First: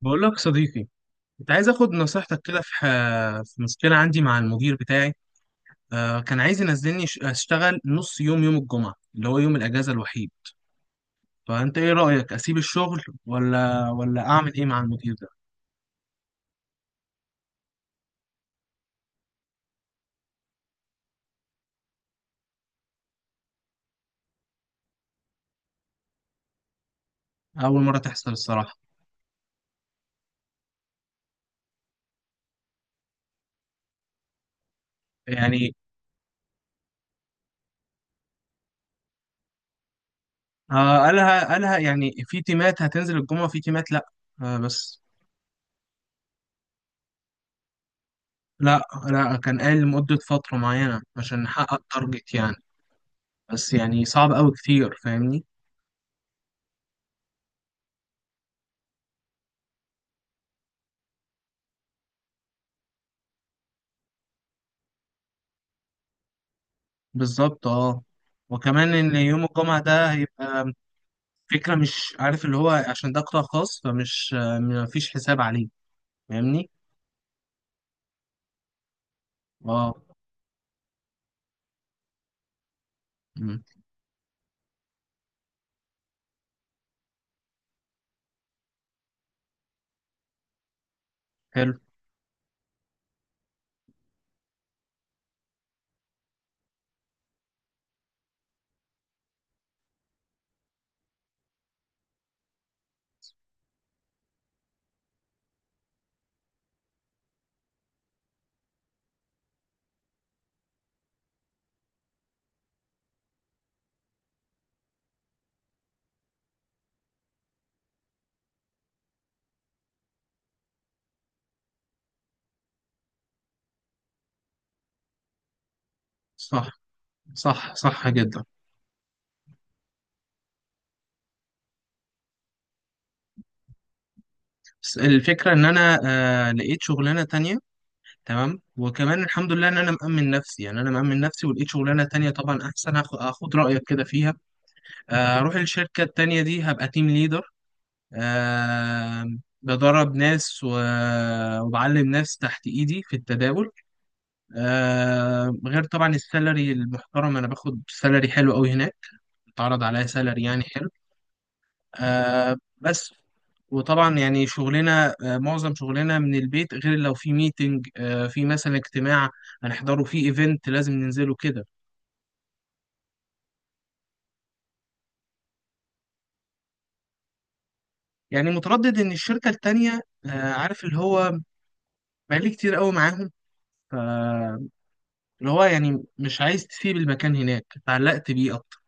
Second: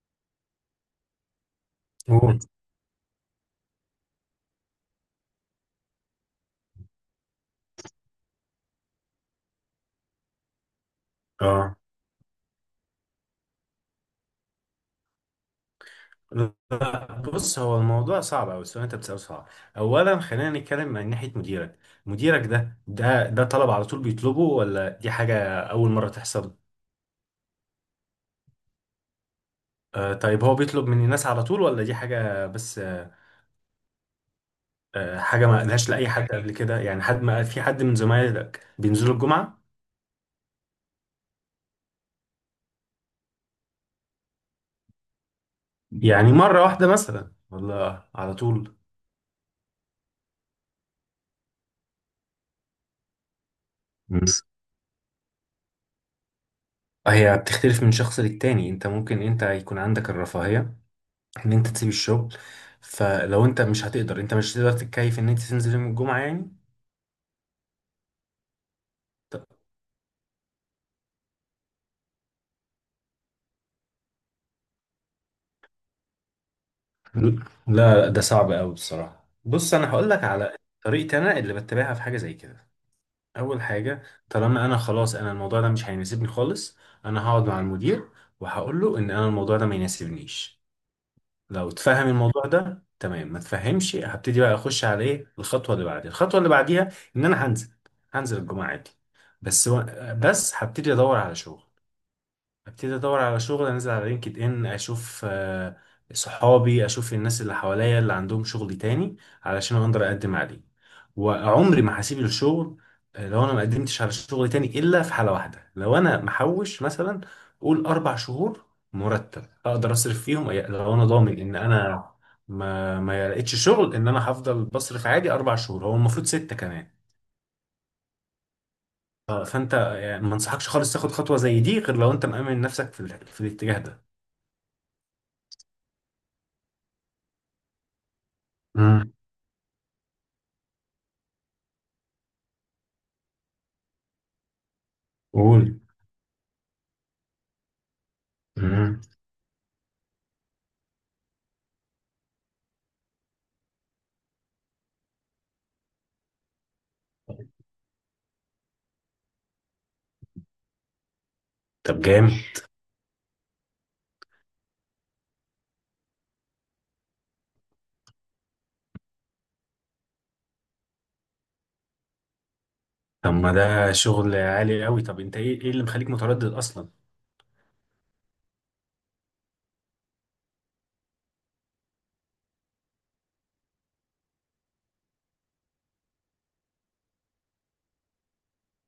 بقول لك صديقي، كنت عايز اخد نصيحتك موت. كده في في مشكله عندي مع المدير بتاعي. كان عايز ينزلني اشتغل نص يوم يوم الجمعه اللي هو يوم الاجازه الوحيد. اه. فانت ايه رايك اسيب الشغل ولا اعمل ايه مع المدير ده؟ لا، بص هو الموضوع صعب أوي، السؤال اللي أنت بتسأله صعب. أولا خلينا نتكلم من ناحية مديرك. مديرك ده ده طلب على طول بيطلبه ولا دي حاجة أول مرة تحصل؟ اول مره تحصل الصراحه. آه، طيب هو بيطلب من الناس على طول ولا دي حاجة بس؟ حاجة ما يعني قالهاش لأي حد قبل كده؟ يعني حد ما في حد من زمايلك بينزلوا الجمعة؟ قالها يعني في تيمات هتنزل الجمعه، في تيمات لا. بس يعني مرة واحدة مثلا ولا على طول؟ لا لا كان قال لمده فتره معينه عشان نحقق تارجت يعني. بس يعني صعب بس قوي كتير، فاهمني؟ هي بتختلف من شخص للتاني، انت ممكن انت يكون عندك الرفاهية ان انت تسيب الشغل. فلو انت مش هتقدر تتكيف ان انت تنزل يوم الجمعة يعني. بالظبط، اه. وكمان ان يوم طب الجمعة ده هيبقى فكرة مش عارف اللي هو، عشان ده قطاع خاص فمش مفيش حساب عليه، فاهمني؟ لا، لا ده صعب قوي بصراحة. بص انا اه. هقول لك على طريقتي انا اللي بتبعها في حاجة زي كده. اول مم. حاجة، طالما انا خلاص انا الموضوع ده مش هيناسبني خالص، انا هقعد مع المدير وهقول له ان انا الموضوع ده ما يناسبنيش. لو حلو. تفهم الموضوع ده تمام، ما تفهمش هبتدي بقى اخش على ايه الخطوة اللي بعديها، الخطوة اللي بعديها ان انا هنزل الجمعة عادي. بس و... بس هبتدي ادور على شغل، ابتدي ادور على شغل، انزل على لينكد ان اشوف صحابي، اشوف الناس اللي حواليا اللي عندهم شغل تاني علشان اقدر اقدم عليه. وعمري ما هسيب الشغل لو انا ما قدمتش على شغل تاني الا في حالة واحدة، لو انا محوش مثلا قول اربع شهور مرتب اقدر اصرف فيهم. لو انا ضامن ان انا ما لقيتش شغل ان انا هفضل بصرف عادي اربع شهور، هو المفروض ستة صح. كمان. صح جدا. فانت يعني ما انصحكش خالص تاخد خطوة زي دي غير لو انت مأمن نفسك في في الاتجاه بس الفكرة ان انا آه لقيت شغلانة تانية، تمام؟ ده. وكمان الحمد لله ان انا مأمن نفسي، يعني انا مأمن نفسي ولقيت شغلانة تانية طبعا احسن. هاخد رأيك كده فيها. آه، اروح قول. الشركة التانية دي هبقى تيم ليدر. مم. آه. بدرب ناس وبعلم ناس تحت ايدي في التداول. آه، غير طبعا السالري المحترم، انا باخد سالري حلو قوي هناك، اتعرض عليا سالري يعني حلو. طب جامد. آه، بس وطبعا يعني شغلنا، آه، معظم شغلنا من البيت، غير لو في ميتنج، آه، في مثلا اجتماع هنحضره، في ايفنت لازم ننزله كده. طب ما ده شغل عالي قوي، طب انت ايه اللي مخليك متردد اصلا؟ يعني متردد ان الشركة التانية، آه، عارف اللي هو، بقالي كتير قوي معاهم، ف- اللي هو يعني مش عايز تسيب المكان هناك، اتعلقت بيه اكتر.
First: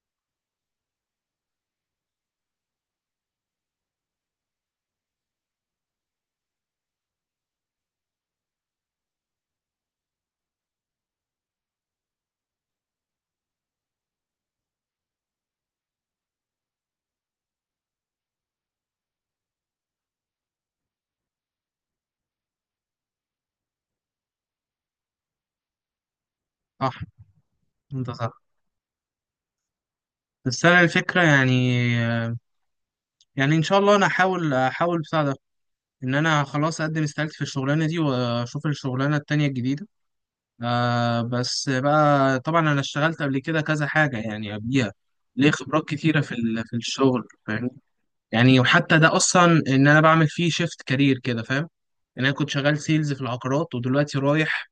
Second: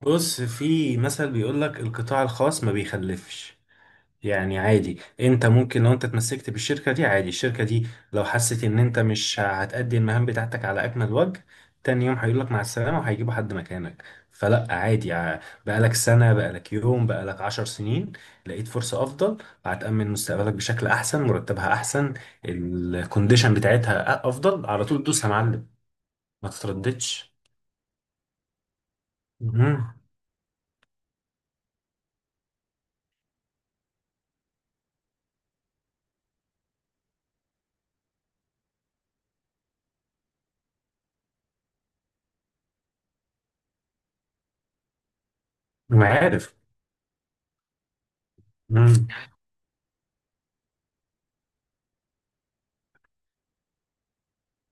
بص في مثل بيقول لك القطاع الخاص ما بيخلفش. يعني عادي انت ممكن لو انت اتمسكت بالشركة دي عادي، الشركة دي لو حست ان انت مش هتأدي المهام بتاعتك على اكمل وجه تاني يوم هيقولك مع السلامة وهيجيبوا حد مكانك. فلا عادي. بقالك سنة، بقالك يوم، بقالك عشر سنين، لقيت فرصة افضل، هتأمن مستقبلك بشكل احسن، مرتبها احسن، الكونديشن بتاعتها افضل، على طول دوس يا معلم، ما صح، تترددش. انت صح. مم. بس انا الفكرة يعني، يعني ان شاء الله انا احاول بتاع ده، ان انا خلاص اقدم استقالتي في الشغلانه دي واشوف الشغلانه التانية الجديده. آه بس بقى طبعا انا اشتغلت قبل كده كذا حاجه يعني قبليها، ليه خبرات ما كتيره في عارف. في الشغل، فاهم؟ يعني وحتى مم. ده اصلا ان انا بعمل فيه شيفت كارير كده، فاهم؟ ان انا كنت شغال سيلز في العقارات ودلوقتي رايح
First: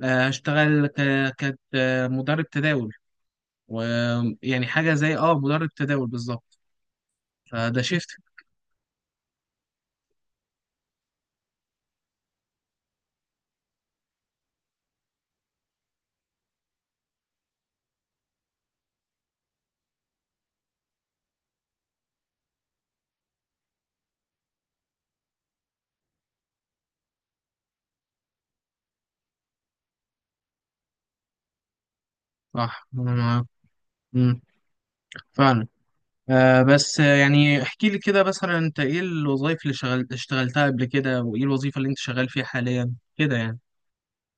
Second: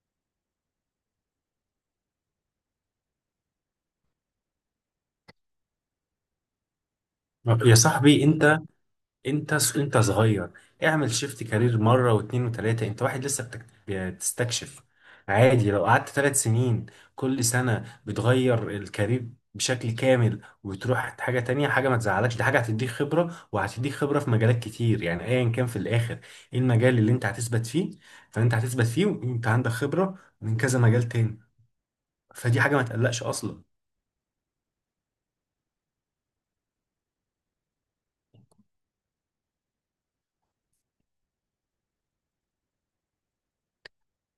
اشتغل مدرب تداول. ويعني حاجه زي اه مدرب تداول بالظبط، يا فده شيفت. صاحبي انت، انت صغير، اعمل شيفت كارير مره واتنين وتلاته، انت واحد لسه بتستكشف. عادي لو قعدت تلات سنين كل سنه بتغير الكارير بشكل كامل وتروح حاجه تانية، حاجه ما تزعلكش، دي حاجه هتديك خبره وهتديك خبره في مجالات كتير. يعني ايا كان في الاخر ايه المجال اللي انت هتثبت فيه، فانت هتثبت فيه وانت عندك خبره من كذا مجال تاني، فدي حاجه ما صح، أنا تقلقش معاك. اصلا. مم. فعلا. آه بس يعني احكي لي كده مثلا انت ايه الوظائف اللي اشتغلتها قبل كده، وايه الوظيفة اللي انت شغال فيها حاليا كده يعني؟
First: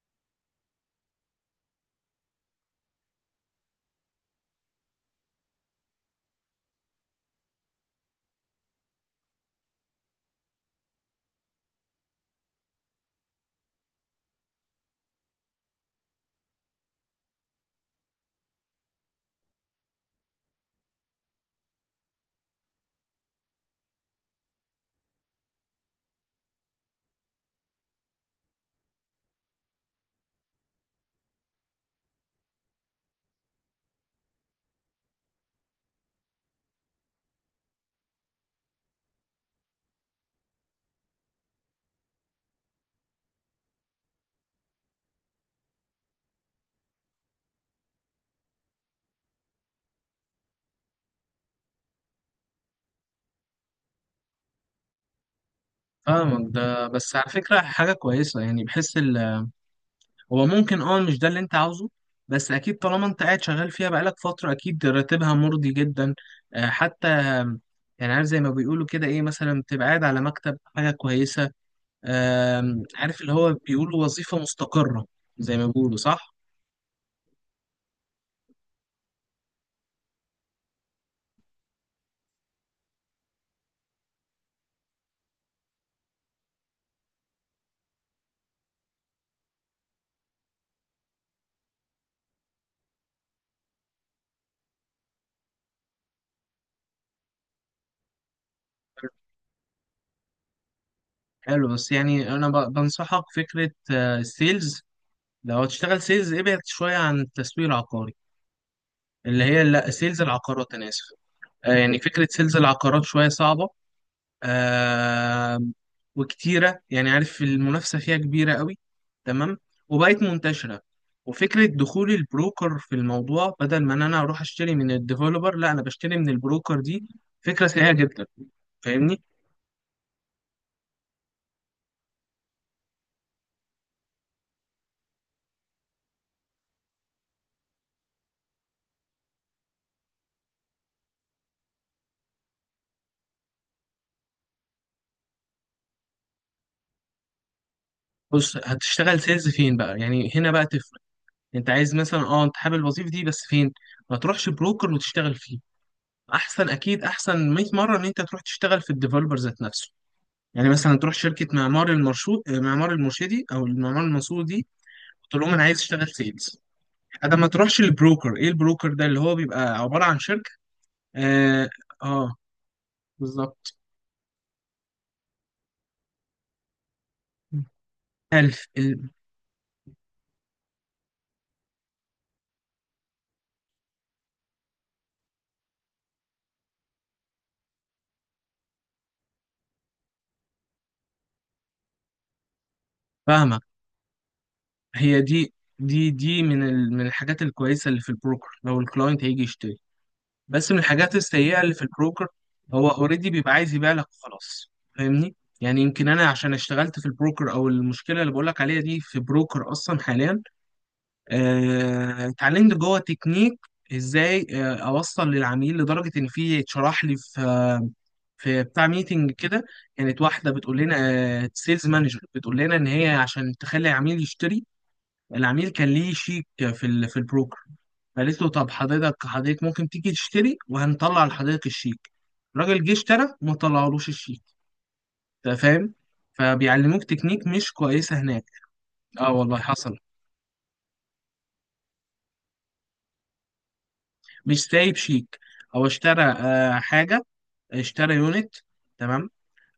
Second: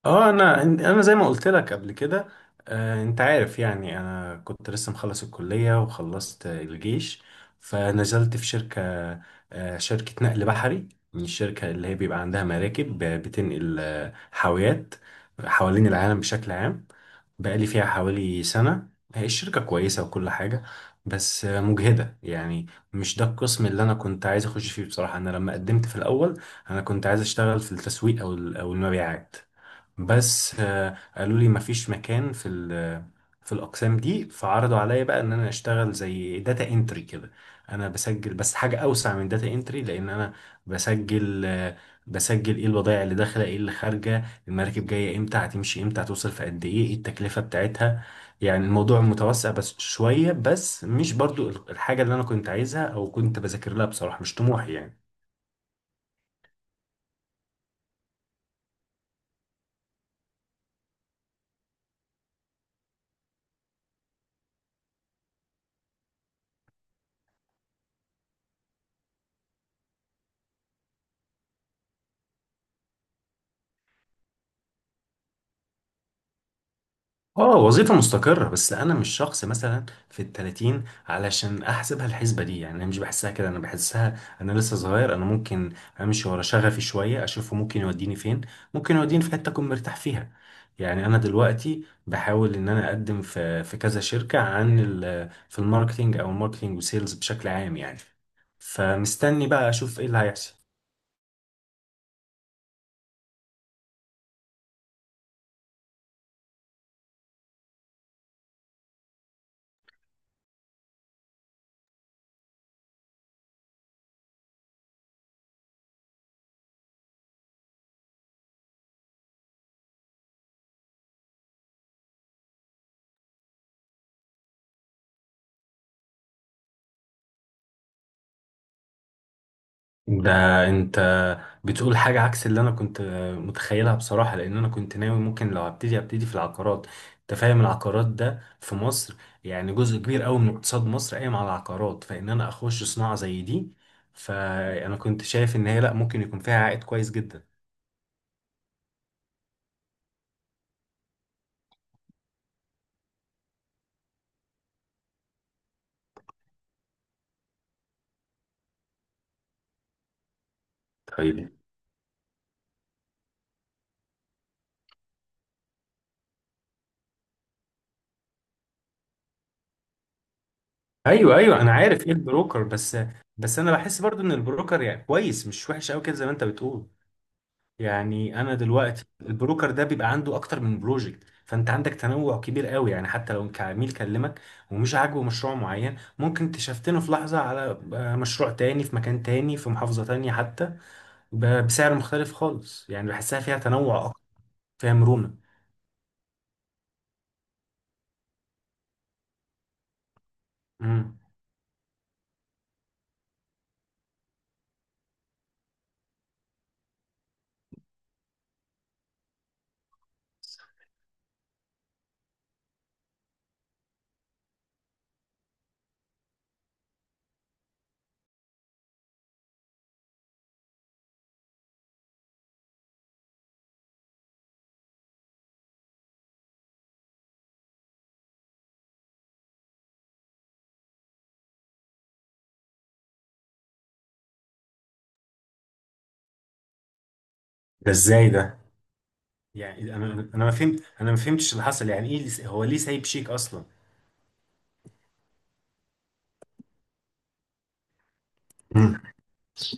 اه، انا زي ما قلت لك قبل كده، آه انت عارف يعني انا كنت لسه مخلص الكلية وخلصت الجيش، فنزلت في شركة، آه شركة نقل بحري. من الشركة اللي هي بيبقى عندها مراكب بتنقل حاويات حوالين العالم بشكل عام. بقالي فيها حوالي سنة. هي الشركة كويسة وكل حاجة، بس مجهدة يعني. مش ده القسم اللي أنا كنت عايز أخش فيه بصراحة. أنا لما قدمت في الأول أنا كنت عايز أشتغل في التسويق أو أو المبيعات، بس قالوا لي مفيش مكان في في الاقسام دي، فعرضوا عليا بقى ان انا اشتغل زي داتا انتري كده. انا بسجل بس حاجه اوسع من داتا انتري، لان انا بسجل ايه البضائع اللي داخله، ايه اللي خارجه، المراكب جايه امتى، هتمشي امتى، هتوصل في قد ايه، ايه التكلفه بتاعتها. يعني الموضوع متوسع بس شويه، بس مش برضو الحاجه اللي انا كنت عايزها او كنت بذاكر لها بصراحه، مش طموحي يعني. فاهمك. ده بس على فكرة حاجة كويسة، يعني بحس هو ممكن اه مش ده اللي انت عاوزه، بس اكيد طالما انت قاعد شغال فيها بقالك فترة اكيد راتبها مرضي جدا. آه حتى يعني عارف زي ما بيقولوا كده ايه، مثلا بتبقى قاعد على مكتب، حاجة كويسة. آه عارف اللي هو، بيقولوا وظيفة مستقرة زي ما بيقولوا، صح؟ اه وظيفة مستقرة، بس انا مش شخص مثلا في التلاتين علشان احسبها الحسبة دي يعني. انا مش بحسها كده، انا بحسها انا لسه صغير، انا ممكن امشي ورا شغفي شوية اشوفه ممكن يوديني فين، ممكن يوديني في حتة اكون مرتاح فيها. يعني انا دلوقتي بحاول ان انا اقدم في كذا شركة عن في الماركتينج او الماركتينج وسيلز بشكل عام يعني. فمستني بقى اشوف ايه اللي هيحصل. حلو. بس يعني انا بنصحك فكره، السيلز، لو هتشتغل سيلز ابعد شويه عن التسويق العقاري، اللي هي لا سيلز العقارات، انا اسف. يعني فكره سيلز العقارات شويه صعبه، آه، وكتيره. يعني عارف المنافسه فيها كبيره قوي، تمام؟ وبقت منتشره. وفكره دخول البروكر في الموضوع، بدل ما ان انا اروح اشتري من الديفلوبر، لا انا بشتري من البروكر دي فكره سيئه جدا، فاهمني؟ ده انت بتقول حاجة عكس اللي انا كنت متخيلها بصراحة، لان انا كنت ناوي ممكن لو هبتدي في العقارات. انت فاهم العقارات ده في مصر يعني جزء كبير قوي من اقتصاد مصر قايم على العقارات، فان انا اخش صناعة زي دي فانا كنت شايف ان هي لا ممكن يكون فيها عائد كويس جدا. بص هتشتغل سيلز فين بقى، يعني هنا بقى؟ انت عايز مثلا اه، انت حابب الوظيفه دي، بس فين؟ ما تروحش بروكر وتشتغل فيه، احسن اكيد، احسن 100 مره ان انت تروح تشتغل في الديفلوبر ذات نفسه. يعني مثلا تروح شركه طيب، معمار المرشود، معمار المرشدي، او المعمار المنصور دي، تقول لهم انا عايز اشتغل سيلز، انا ما تروحش للبروكر. ايه البروكر ده؟ اللي هو بيبقى عباره عن شركه. ايوه اه, انا عارف ايه آه. البروكر بس. بس انا بالظبط. بحس برضو ان البروكر يعني كويس، مش وحش قوي كده زي ما انت بتقول. يعني انا ألف دلوقتي ال- البروكر ده بيبقى عنده اكتر من بروجكت، فانت عندك تنوع كبير قوي يعني. حتى لو كعميل كلمك ومش عاجبه مشروع معين ممكن تشفتنه في لحظة على مشروع تاني في مكان تاني، في محافظة تانية حتى، بسعر مختلف خالص. يعني بحسها فيها فاهمة. تنوع اكتر، فيها هي مرونة. دي، دي من من الحاجات الكويسة اللي في البروكر، لو الكلاينت هيجي بس من الحاجات امم، السيئة اللي في البروكر، هو اوريدي بيبقى عايز يبيع لك وخلاص، فاهمني؟ يعني يمكن انا عشان اشتغلت في البروكر، او المشكلة اللي بقولك عليها دي في بروكر اصلا حاليا، اتعلمت جوه تكنيك ازاي اوصل للعميل، لدرجة ان في اتشرح لي في في بتاع ميتنج كده، كانت واحدة بتقول لنا سيلز مانجر بتقول لنا ان هي عشان تخلي العميل يشتري، العميل كان ليه شيك في في البروكر، قالت له طب حضرتك، ممكن تيجي تشتري وهنطلع لحضرتك الشيك، الراجل جه اشترى وما طلعلوش الشيك، انت فاهم؟ فبيعلموك تكنيك مش ده كويسة ازاي هناك. ده؟ اه والله يعني حصل. انا ما فهمت، انا ما فهمتش اللي حصل. يعني ايه هو ليه سايب شيك اصلا؟ مش سايب شيك، هو اشترى آه حاجة، اشترى يونت، امم. تمام؟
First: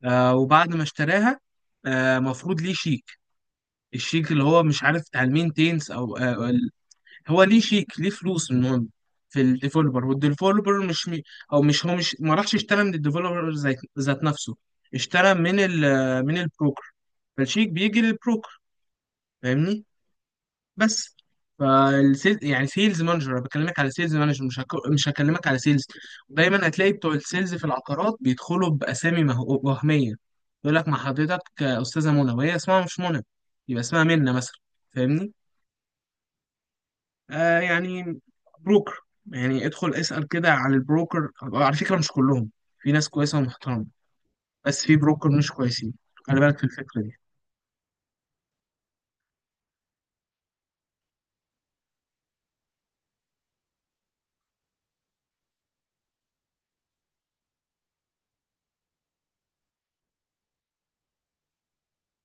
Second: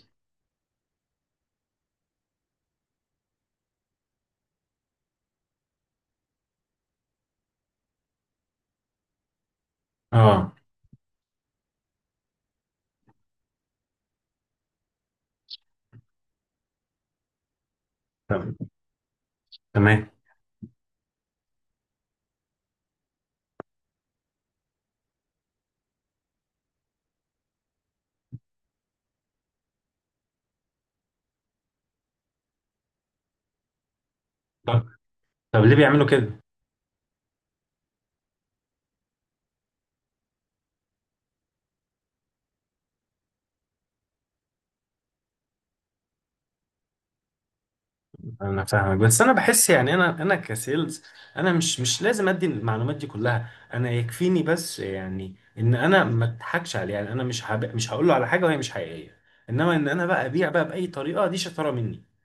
آه وبعد ما اشتراها، آه مفروض ليه شيك، الشيك اللي هو مش عارف بتاع المينتينس او هو ليه شيك، ليه فلوس، المهم في الديفلوبر، اه. والديفلوبر مش مي... او مش، هو مش ما راحش اشترى من الديفلوبر ذات نفسه، اشترى من ال من البروكر، فالشيك بيجي طب للبروكر، فاهمني؟ تمام. بس فالسيل يعني سيلز مانجر، انا بكلمك على سيلز مانجر مش هكلمك على سيلز، دايما هتلاقي بتوع السيلز في العقارات بيدخلوا باسامي وهميه، يقول لك مع حضرتك استاذه منى وهي اسمها مش منى، يبقى اسمها منى مثلا، طب فاهمني؟ طب ليه بيعملوا كده؟ آه يعني بروكر. يعني ادخل اسأل كده على البروكر، على فكرة مش كلهم، في ناس كويسة ومحترمة، بس في بروكر مش كويسين، خلي بالك في الفكرة دي. انا فاهمك بس انا بحس يعني انا انا كسيلز انا مش لازم ادي المعلومات دي كلها. انا يكفيني بس يعني ان انا ما اضحكش عليه. يعني انا مش هقول له على حاجه وهي مش حقيقيه، انما ان انا بقى ابيع بقى باي طريقه دي شطاره مني.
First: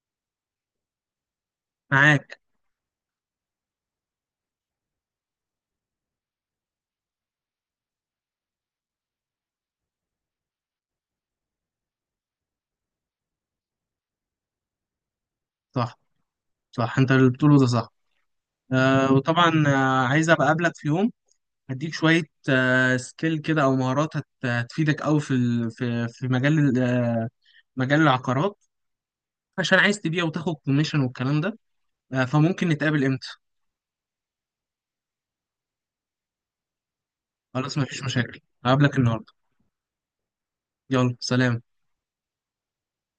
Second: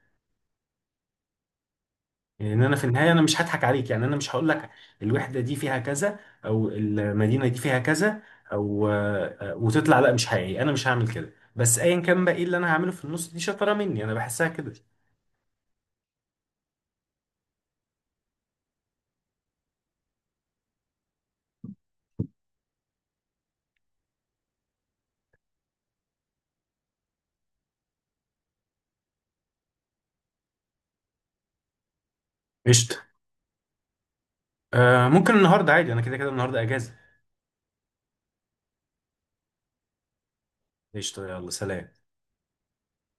معاك. يعني ان انا في النهايه انا مش هضحك عليك، يعني انا مش هقول لك الوحده دي فيها كذا او المدينه دي فيها كذا او وتطلع لا مش حقيقي، انا مش هعمل كده. بس ايا كان بقى ايه اللي انا هعمله في النص دي شطاره مني، انا بحسها كده. صح. صح انت اللي بتقوله ده صح. آه وطبعا آه عايز ابقى اقابلك في يوم، هديك شوية آه سكيل كده او مهارات هتفيدك قوي في في في مجال مجال العقارات، عشان عايز تبيع وتاخد كوميشن والكلام ده. آه فممكن قشطه. نتقابل امتى؟ آه ممكن النهارده عادي، انا كده كده النهارده اجازه. خلاص مفيش مشاكل، هقابلك النهارده. يلا قشطة يلا سلام. سلام.